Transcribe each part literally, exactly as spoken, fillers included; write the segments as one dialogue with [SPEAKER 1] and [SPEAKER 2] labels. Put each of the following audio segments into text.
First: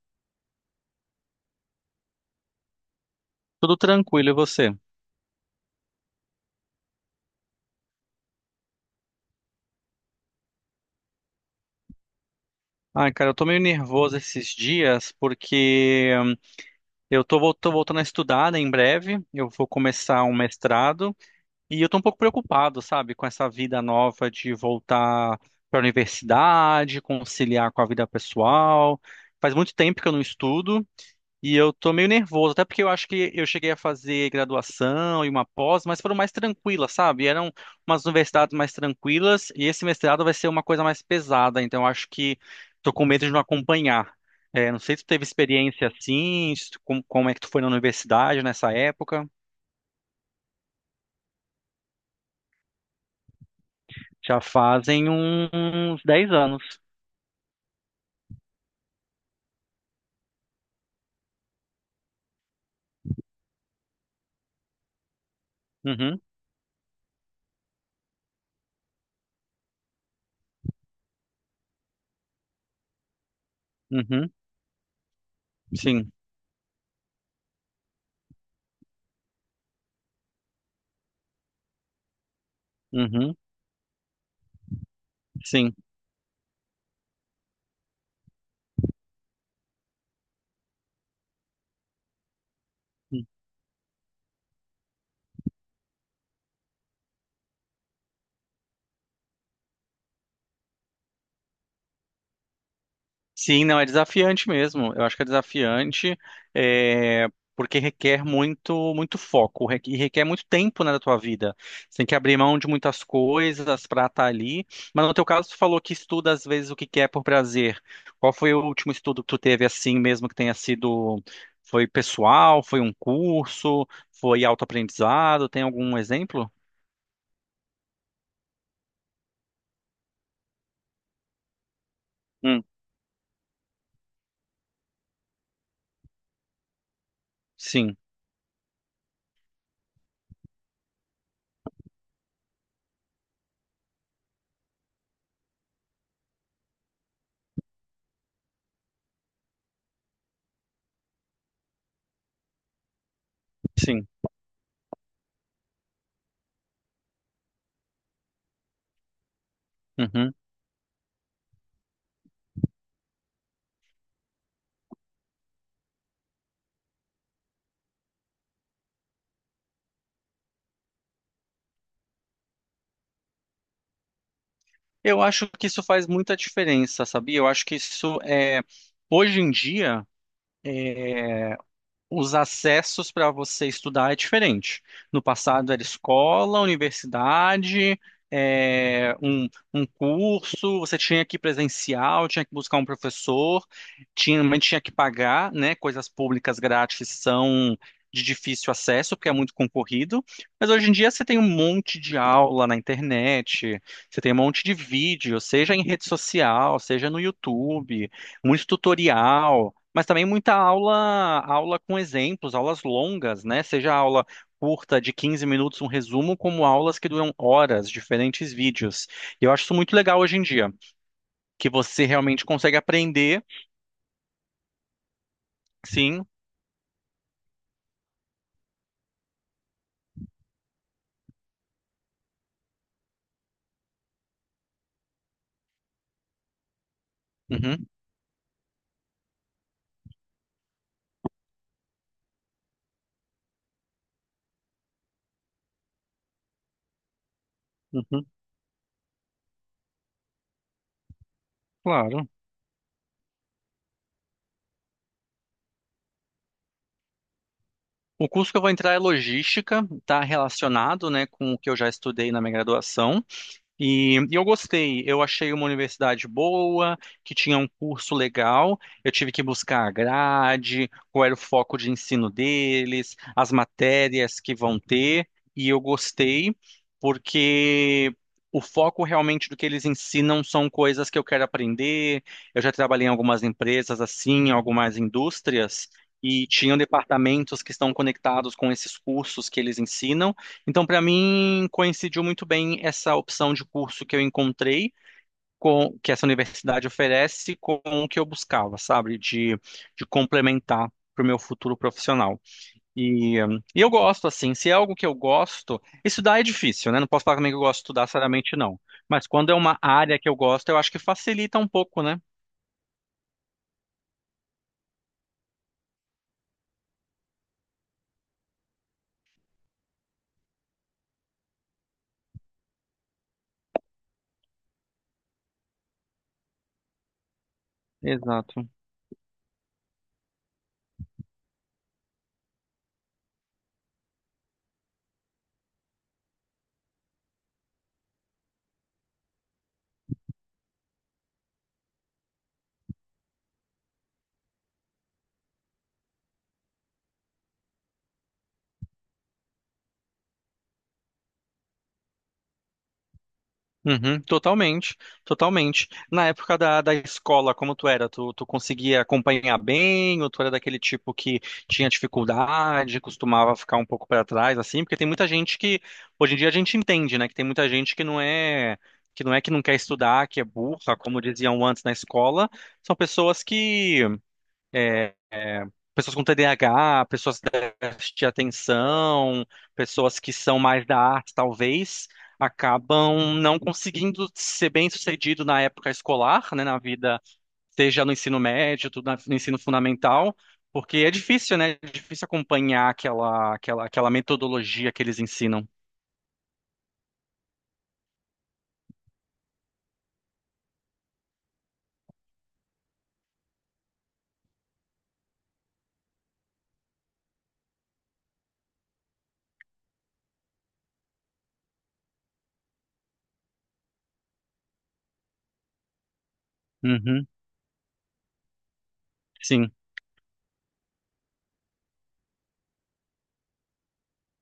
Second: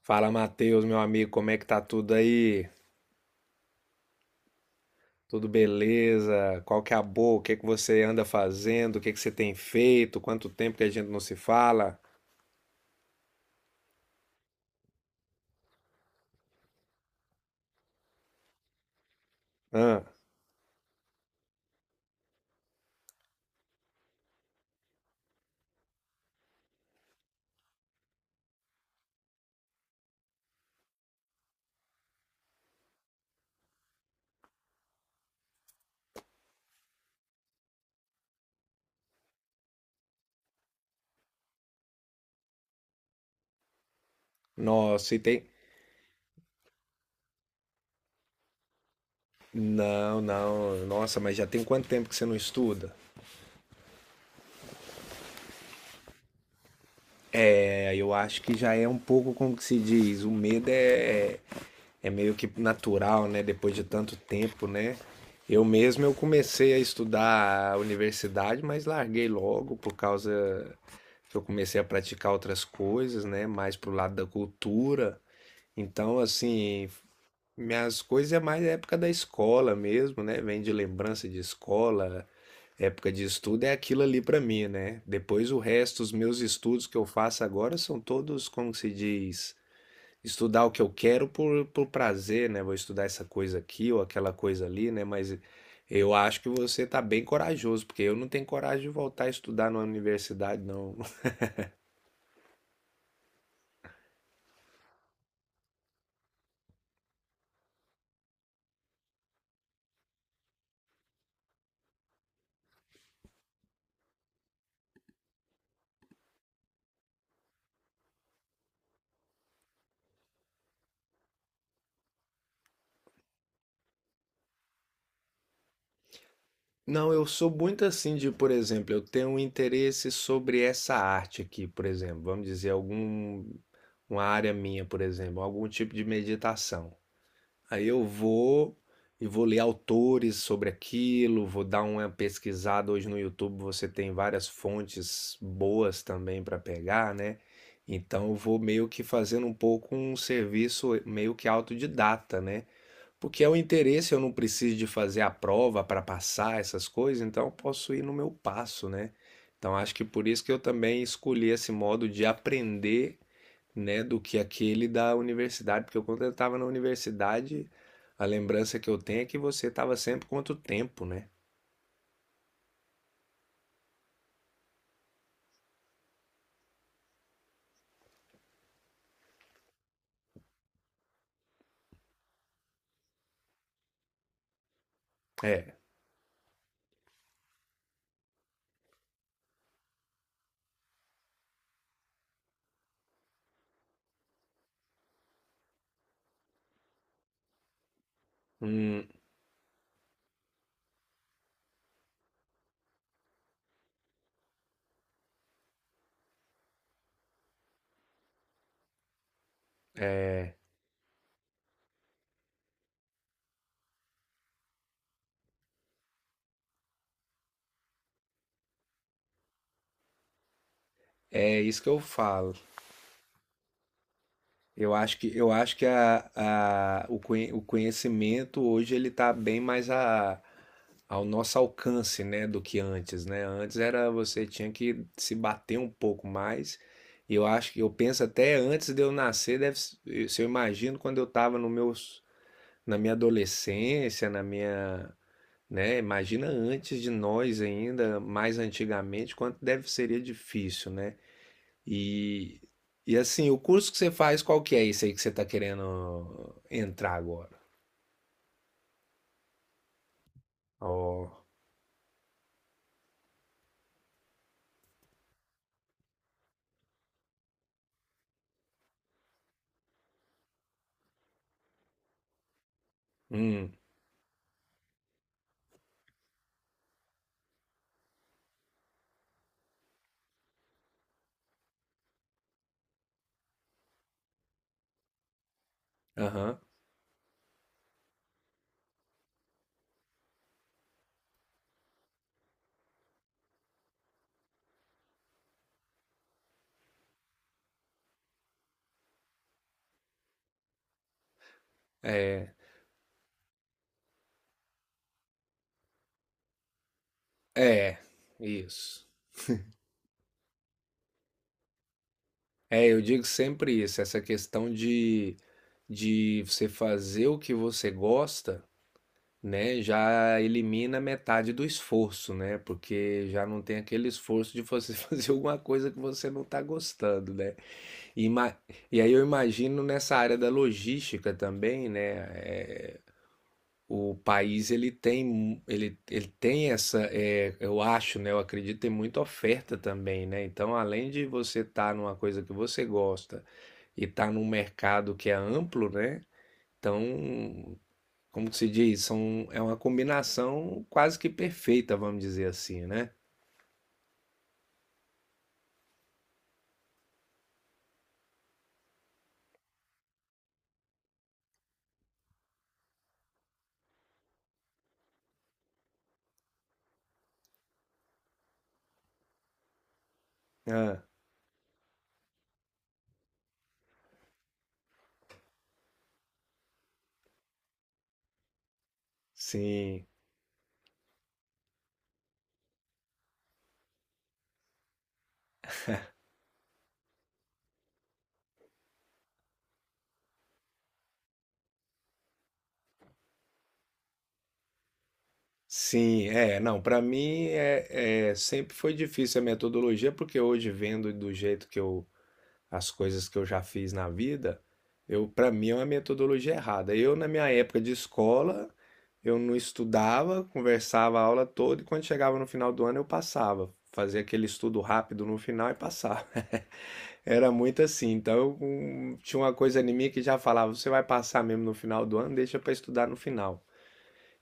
[SPEAKER 1] Fala, Matheus, meu amigo, como é que tá tudo aí?
[SPEAKER 2] Tudo tranquilo, e você?
[SPEAKER 1] Tudo beleza? Qual que é a boa? O que é que você anda fazendo? O que é que você tem feito? Quanto tempo que a gente não se fala?
[SPEAKER 2] Ai, cara, eu tô meio nervoso esses dias porque hum, eu tô, vol- tô voltando a estudar, né, em breve. Eu vou
[SPEAKER 1] Hã?
[SPEAKER 2] começar um mestrado e eu tô um pouco preocupado, sabe, com essa vida nova de voltar para a universidade, conciliar com a vida pessoal. Faz muito tempo que eu não estudo. E eu tô meio nervoso, até porque eu acho que eu cheguei a fazer graduação e uma pós, mas foram mais tranquilas, sabe? Eram umas universidades mais tranquilas e esse mestrado vai ser uma coisa mais pesada, então eu acho que tô com medo de não acompanhar. É, não sei se tu
[SPEAKER 1] Nossa, e
[SPEAKER 2] teve
[SPEAKER 1] tem...
[SPEAKER 2] experiência assim, se tu- como, como é que tu foi na universidade nessa época?
[SPEAKER 1] Não, não, nossa, mas já tem quanto tempo que você não estuda?
[SPEAKER 2] Já fazem uns dez anos.
[SPEAKER 1] É, eu acho que já é um pouco como que se diz, o medo é, é, é meio que natural, né? Depois de tanto tempo, né? Eu mesmo eu
[SPEAKER 2] Uhum,
[SPEAKER 1] comecei a estudar a universidade, mas larguei logo por causa que eu comecei a praticar outras coisas, né? Mais pro lado da
[SPEAKER 2] uhum,
[SPEAKER 1] cultura.
[SPEAKER 2] sim,
[SPEAKER 1] Então, assim, minhas coisas é mais época da escola mesmo, né? Vem de lembrança de escola, época de
[SPEAKER 2] uhum,
[SPEAKER 1] estudo é aquilo ali pra mim, né? Depois o
[SPEAKER 2] sim.
[SPEAKER 1] resto, os meus estudos que eu faço agora são todos, como se diz, estudar o que eu quero por, por prazer, né? Vou estudar essa coisa aqui ou aquela coisa ali, né? Mas eu acho que você tá bem corajoso, porque eu não tenho coragem de voltar a estudar na universidade, não.
[SPEAKER 2] Sim, não, é desafiante mesmo. Eu acho que é desafiante, é, porque requer muito, muito foco, re- e requer muito tempo, né, da tua vida. Você tem que abrir mão de muitas coisas para estar ali. Mas no teu caso, tu falou que estuda às vezes o que quer por prazer. Qual foi o último estudo que tu teve assim mesmo que tenha sido, foi pessoal, foi um curso, foi autoaprendizado? Tem algum exemplo?
[SPEAKER 1] Não, eu sou muito assim de, por exemplo, eu tenho um interesse sobre essa arte aqui, por exemplo, vamos
[SPEAKER 2] Hum,
[SPEAKER 1] dizer, algum, uma área minha, por exemplo, algum tipo de meditação. Aí
[SPEAKER 2] sim,
[SPEAKER 1] eu vou e vou ler autores sobre aquilo, vou dar uma pesquisada. Hoje no YouTube você tem várias fontes boas também para pegar, né? Então eu vou meio que fazendo um pouco um serviço meio que autodidata, né? Porque é o
[SPEAKER 2] sim.
[SPEAKER 1] interesse, eu não preciso de fazer a prova para passar essas coisas, então eu posso ir no meu passo, né? Então acho que por
[SPEAKER 2] Uhum.
[SPEAKER 1] isso que eu também escolhi esse modo de aprender, né, do que aquele da universidade, porque eu, quando eu estava na universidade, a lembrança que eu tenho é que você estava sempre contra o tempo, né?
[SPEAKER 2] Eu acho que isso faz muita diferença, sabia? Eu acho que isso é hoje em dia. eh, os acessos para você estudar é diferente. No passado
[SPEAKER 1] É,
[SPEAKER 2] era escola, universidade, é, um, um curso, você tinha que ir presencial, tinha que buscar um professor, tinha, mas tinha que pagar, né? Coisas públicas grátis são de difícil
[SPEAKER 1] hum,
[SPEAKER 2] acesso, porque é muito concorrido. Mas hoje em dia você tem um monte de aula na internet, você tem um monte de vídeo, seja em rede social, seja no YouTube, muito tutorial. Mas também muita
[SPEAKER 1] é,
[SPEAKER 2] aula, aula com exemplos, aulas longas, né? Seja aula curta de quinze minutos, um resumo, como aulas que duram horas, diferentes vídeos. E eu acho isso muito legal hoje em dia,
[SPEAKER 1] é
[SPEAKER 2] que
[SPEAKER 1] isso que eu
[SPEAKER 2] você realmente
[SPEAKER 1] falo.
[SPEAKER 2] consegue aprender,
[SPEAKER 1] Eu acho que, eu acho que
[SPEAKER 2] sim.
[SPEAKER 1] a, a, o, conhe- o conhecimento hoje ele está bem mais a, ao nosso alcance, né, do que antes, né? Antes era você tinha que se bater um pouco mais. E eu acho que
[SPEAKER 2] Uhum,
[SPEAKER 1] eu penso até antes de eu nascer, deve, se eu imagino quando eu estava nos meus na minha adolescência, na minha, né, imagina antes de nós ainda,
[SPEAKER 2] uhum,
[SPEAKER 1] mais antigamente, quanto deve seria difícil, né?
[SPEAKER 2] claro.
[SPEAKER 1] E e assim, o curso que você faz, qual que é esse aí que você está querendo entrar agora?
[SPEAKER 2] O curso que eu vou entrar é logística, está relacionado, né,
[SPEAKER 1] Ó,
[SPEAKER 2] com o que eu já estudei na minha graduação. E, e eu gostei, eu achei uma universidade boa, que tinha um curso legal. Eu tive que buscar a grade, qual era o foco de ensino deles, as
[SPEAKER 1] hum,
[SPEAKER 2] matérias que vão ter, e eu gostei, porque o foco realmente do que eles ensinam são coisas que eu quero aprender. Eu já trabalhei em algumas empresas assim, em algumas indústrias. E
[SPEAKER 1] aham.
[SPEAKER 2] tinham departamentos que estão conectados com esses cursos que eles ensinam. Então, para mim, coincidiu muito bem essa opção de curso que eu encontrei, com, que essa universidade oferece, com o que eu buscava, sabe? De, de complementar para o meu futuro profissional.
[SPEAKER 1] É,
[SPEAKER 2] E, hum, e eu gosto, assim, se é algo que eu gosto, estudar é difícil, né? Não posso falar também que eu gosto de
[SPEAKER 1] é,
[SPEAKER 2] estudar, seriamente, não.
[SPEAKER 1] isso.
[SPEAKER 2] Mas quando é uma área que eu gosto, eu acho que facilita um pouco, né?
[SPEAKER 1] É, eu digo sempre isso, essa questão de de você fazer o que você gosta, né, já elimina metade do esforço, né? Porque já não tem aquele esforço de você fazer alguma coisa que você não está gostando, né? E, ima-
[SPEAKER 2] Exato.
[SPEAKER 1] e aí eu imagino nessa área da logística também, né? É, o país ele tem mu- ele, ele tem essa é, eu acho, né, eu acredito tem muita oferta também, né, então além de você estar numa coisa que você gosta e estar num mercado que é amplo, né, então como que se diz? São, é uma combinação quase que perfeita, vamos dizer assim, né?
[SPEAKER 2] Uhum, totalmente, totalmente. Na época da, da escola, como tu era? Tu, tu conseguia acompanhar bem, ou tu era daquele tipo que tinha dificuldade, costumava ficar um pouco para trás, assim? Porque tem muita gente que, hoje em dia a gente entende, né? Que tem muita gente que não é, que não é que não quer estudar, que é burra,
[SPEAKER 1] Ah,
[SPEAKER 2] como diziam antes na escola. São pessoas que é, pessoas com T D A H, pessoas déficit de atenção,
[SPEAKER 1] sim,
[SPEAKER 2] pessoas que são mais da arte, talvez, acabam não conseguindo ser bem-sucedido na época escolar, né, na vida, seja no ensino médio, tudo na- no ensino fundamental, porque é difícil, né? É difícil acompanhar aquela, aquela, aquela metodologia que eles ensinam.
[SPEAKER 1] sim, é. Não, para mim é, é, sempre foi difícil a metodologia, porque hoje vendo do jeito que eu, as coisas que eu já fiz na vida, eu, para mim é uma metodologia errada. Eu, na minha época de escola, eu não estudava, conversava a aula toda e quando chegava no final do ano eu passava. Fazia aquele estudo rápido no final e passava.
[SPEAKER 2] Uhum,
[SPEAKER 1] Era muito assim. Então, um, tinha uma
[SPEAKER 2] sim,
[SPEAKER 1] coisa em mim que já falava: você vai passar mesmo no final do ano, deixa para estudar no final.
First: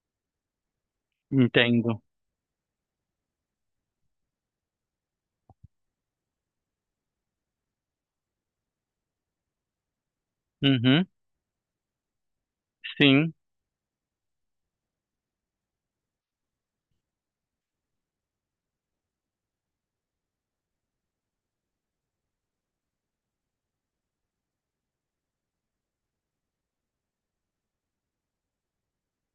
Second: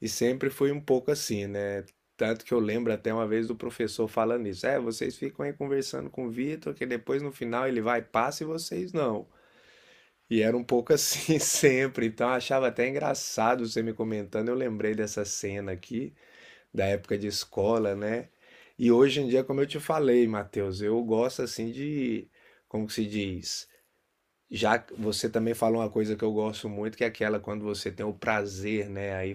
[SPEAKER 1] E sempre foi um pouco assim, né?
[SPEAKER 2] entendo.
[SPEAKER 1] Tanto que eu lembro até uma vez do professor falando isso: é, vocês ficam aí conversando com o Vitor, que depois no final ele vai, passa e vocês não. E era um pouco
[SPEAKER 2] Uhum,
[SPEAKER 1] assim sempre, então eu achava até
[SPEAKER 2] sim.
[SPEAKER 1] engraçado você me comentando. Eu lembrei dessa cena aqui, da época de escola, né? E hoje em dia, como eu te falei, Matheus, eu gosto assim de, como que se diz? Já você também falou uma coisa que eu gosto muito, que é aquela quando você tem o prazer, né? Aí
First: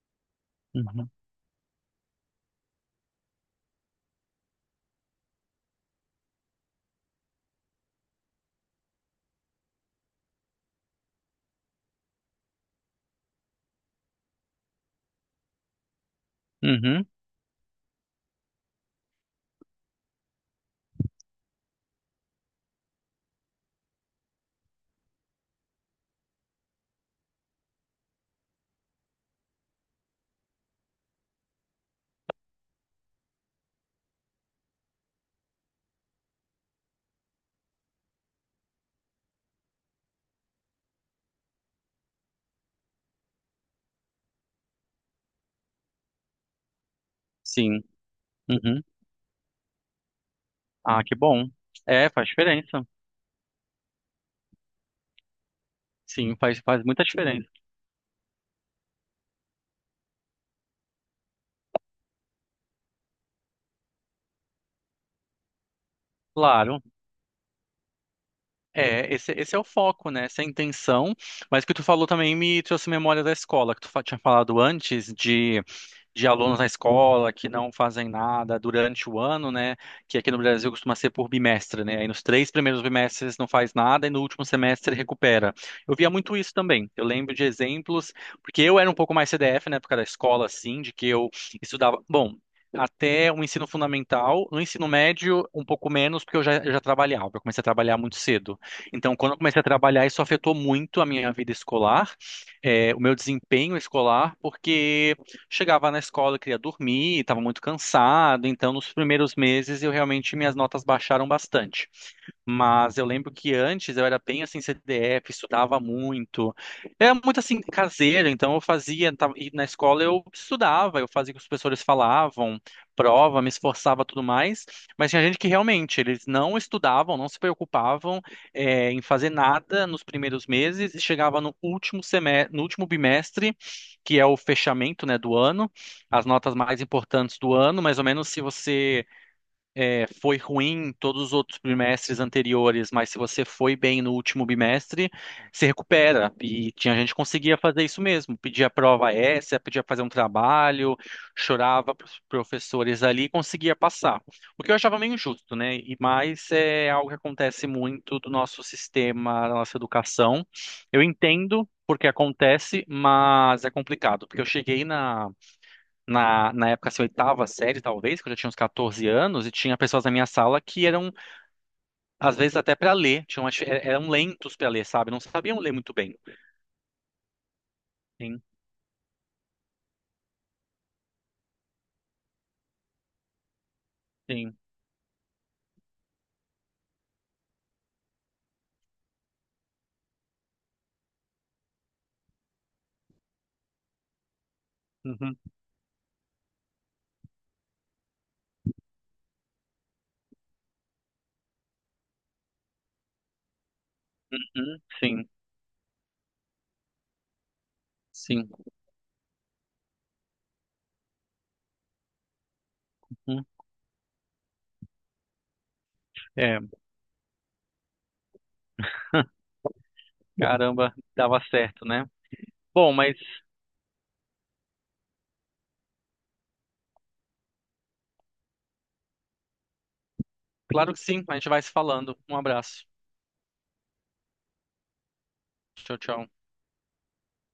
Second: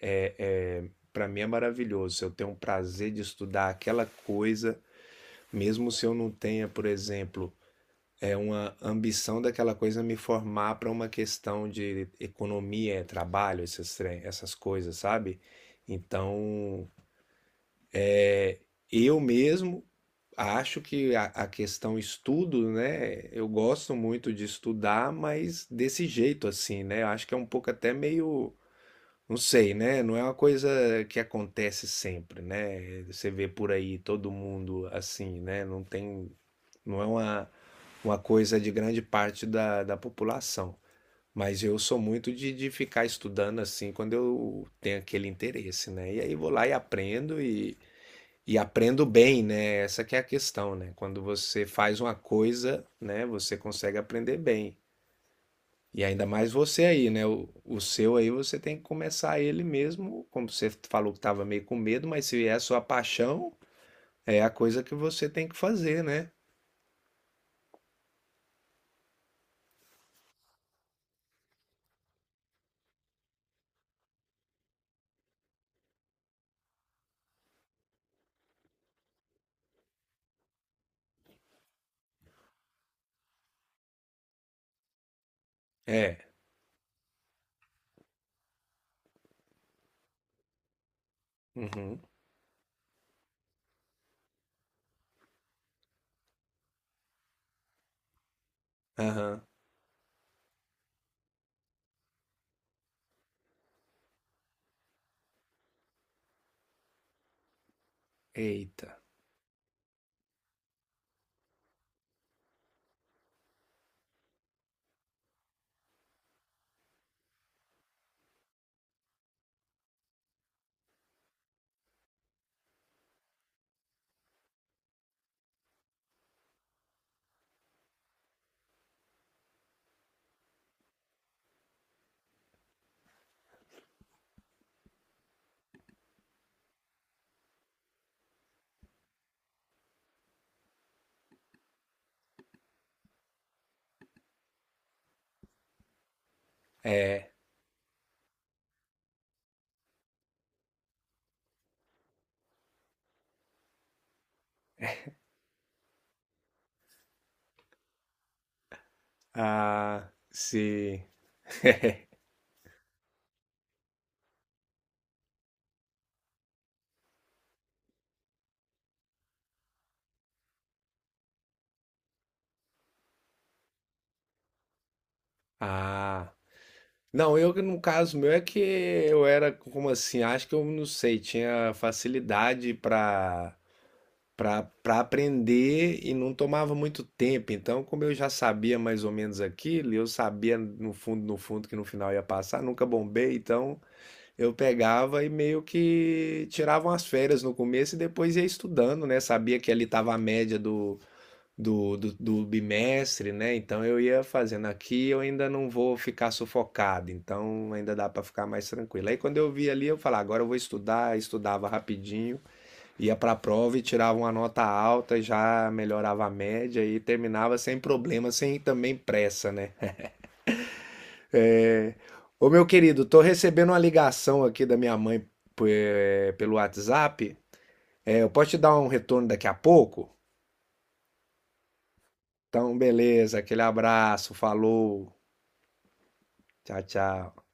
[SPEAKER 1] é, é,
[SPEAKER 2] Uhum,
[SPEAKER 1] para mim é maravilhoso. Se eu tenho o prazer de estudar aquela coisa, mesmo se eu não tenha, por exemplo, é uma ambição daquela coisa me formar para uma questão de economia, trabalho, esses, essas coisas, sabe? Então,
[SPEAKER 2] uhum,
[SPEAKER 1] eu mesmo acho que a, a questão estudo, né? Eu gosto muito de estudar, mas desse jeito assim, né? Eu acho que é um pouco até meio, não sei, né? Não é uma coisa que acontece sempre, né? Você vê por aí todo mundo assim, né? Não tem, não é uma, uma coisa de grande parte da, da população. Mas eu sou muito de, de ficar estudando assim quando eu tenho aquele interesse, né? E aí vou lá e aprendo
[SPEAKER 2] sim.
[SPEAKER 1] e
[SPEAKER 2] Uhum.
[SPEAKER 1] aprendo bem, né? Essa que é a questão, né?
[SPEAKER 2] Ah, que
[SPEAKER 1] Quando
[SPEAKER 2] bom.
[SPEAKER 1] você faz
[SPEAKER 2] É,
[SPEAKER 1] uma
[SPEAKER 2] faz
[SPEAKER 1] coisa,
[SPEAKER 2] diferença.
[SPEAKER 1] né, você consegue aprender bem. E ainda
[SPEAKER 2] Sim,
[SPEAKER 1] mais
[SPEAKER 2] faz, faz
[SPEAKER 1] você
[SPEAKER 2] muita
[SPEAKER 1] aí, né? O,
[SPEAKER 2] diferença.
[SPEAKER 1] o seu aí você tem que começar ele mesmo, como você falou que estava meio com medo, mas se é a sua paixão, é a coisa que você tem que fazer, né?
[SPEAKER 2] Claro. É, esse, esse é o foco, né? Essa é a intenção. Mas o que tu falou também me trouxe memória da escola, que tu fa- tinha falado antes de de alunos na escola que não fazem nada durante o ano, né? Que aqui no Brasil costuma ser por bimestre, né? Aí nos três primeiros bimestres não faz nada e no último semestre recupera. Eu via
[SPEAKER 1] É.
[SPEAKER 2] muito isso também. Eu lembro de exemplos, porque eu era um pouco mais C D F na época da escola, assim, de que eu estudava.
[SPEAKER 1] Uhum.
[SPEAKER 2] Bom. Até o ensino fundamental, no ensino médio, um pouco menos, porque eu já, eu já trabalhava, eu comecei a trabalhar muito cedo. Então, quando eu
[SPEAKER 1] Aham.
[SPEAKER 2] comecei a trabalhar, isso afetou muito a minha vida escolar, eh, o meu desempenho escolar, porque chegava na escola, queria dormir, estava muito cansado, então nos
[SPEAKER 1] Eita.
[SPEAKER 2] primeiros meses eu realmente minhas notas baixaram bastante. Mas eu lembro que antes eu era bem assim C D F, estudava muito. Era muito assim caseiro, então eu fazia, tava, e na escola eu estudava, eu fazia o que os professores falavam, prova, me esforçava tudo mais. Mas tinha gente que realmente eles não estudavam, não se preocupavam eh, em fazer nada nos primeiros meses e chegava no último semestre, no último bimestre, que é o fechamento, né, do ano, as notas mais importantes do ano, mais ou menos se você é, foi ruim em todos os outros bimestres anteriores, mas se você foi bem no último bimestre, se recupera. E tinha gente que
[SPEAKER 1] É.
[SPEAKER 2] conseguia fazer isso mesmo, pedia prova essa, pedia fazer um trabalho, chorava para os professores ali e conseguia passar. O que eu achava meio injusto, né? E mais é algo que acontece muito do nosso sistema, da nossa
[SPEAKER 1] Ah,
[SPEAKER 2] educação. Eu
[SPEAKER 1] se.
[SPEAKER 2] entendo porque acontece, mas é complicado, porque eu cheguei na na, na época, assim, oitava série, talvez, quando eu já tinha uns catorze anos, e tinha pessoas na minha sala que eram, às vezes, até para ler, tinham, uma difi- eram lentos para ler, sabe? Não sabiam ler muito bem.
[SPEAKER 1] Ah. Não, eu que no caso meu é
[SPEAKER 2] Sim,
[SPEAKER 1] que eu era como assim, acho que eu não sei, tinha facilidade para
[SPEAKER 2] sim.
[SPEAKER 1] para para aprender e não tomava muito tempo. Então, como eu já sabia mais ou menos aquilo, e eu sabia no fundo, no fundo que no final ia passar, nunca bombei, então eu pegava e
[SPEAKER 2] Uhum,
[SPEAKER 1] meio que tirava umas férias no começo e depois ia estudando, né? Sabia que ali estava a média do Do, do, do bimestre, né? Então eu ia fazendo
[SPEAKER 2] uhum,
[SPEAKER 1] aqui, eu
[SPEAKER 2] sim,
[SPEAKER 1] ainda não vou ficar sufocado, então ainda dá para ficar
[SPEAKER 2] sim.
[SPEAKER 1] mais tranquilo. Aí quando eu vi ali, eu falava, agora eu vou estudar, estudava rapidinho, ia para a
[SPEAKER 2] Uhum.
[SPEAKER 1] prova e tirava uma nota alta, já melhorava a
[SPEAKER 2] É,
[SPEAKER 1] média e terminava sem problema, sem também pressa, né?
[SPEAKER 2] caramba, dava certo,
[SPEAKER 1] É...
[SPEAKER 2] né?
[SPEAKER 1] Ô meu
[SPEAKER 2] Bom,
[SPEAKER 1] querido,
[SPEAKER 2] mas
[SPEAKER 1] tô recebendo uma ligação aqui da minha mãe pe- pelo WhatsApp. É, eu posso te dar um retorno daqui a pouco?
[SPEAKER 2] claro que sim, a gente vai se falando. Um
[SPEAKER 1] Então,
[SPEAKER 2] abraço.
[SPEAKER 1] beleza, aquele abraço, falou,
[SPEAKER 2] Tchau, tchau.
[SPEAKER 1] tchau, tchau.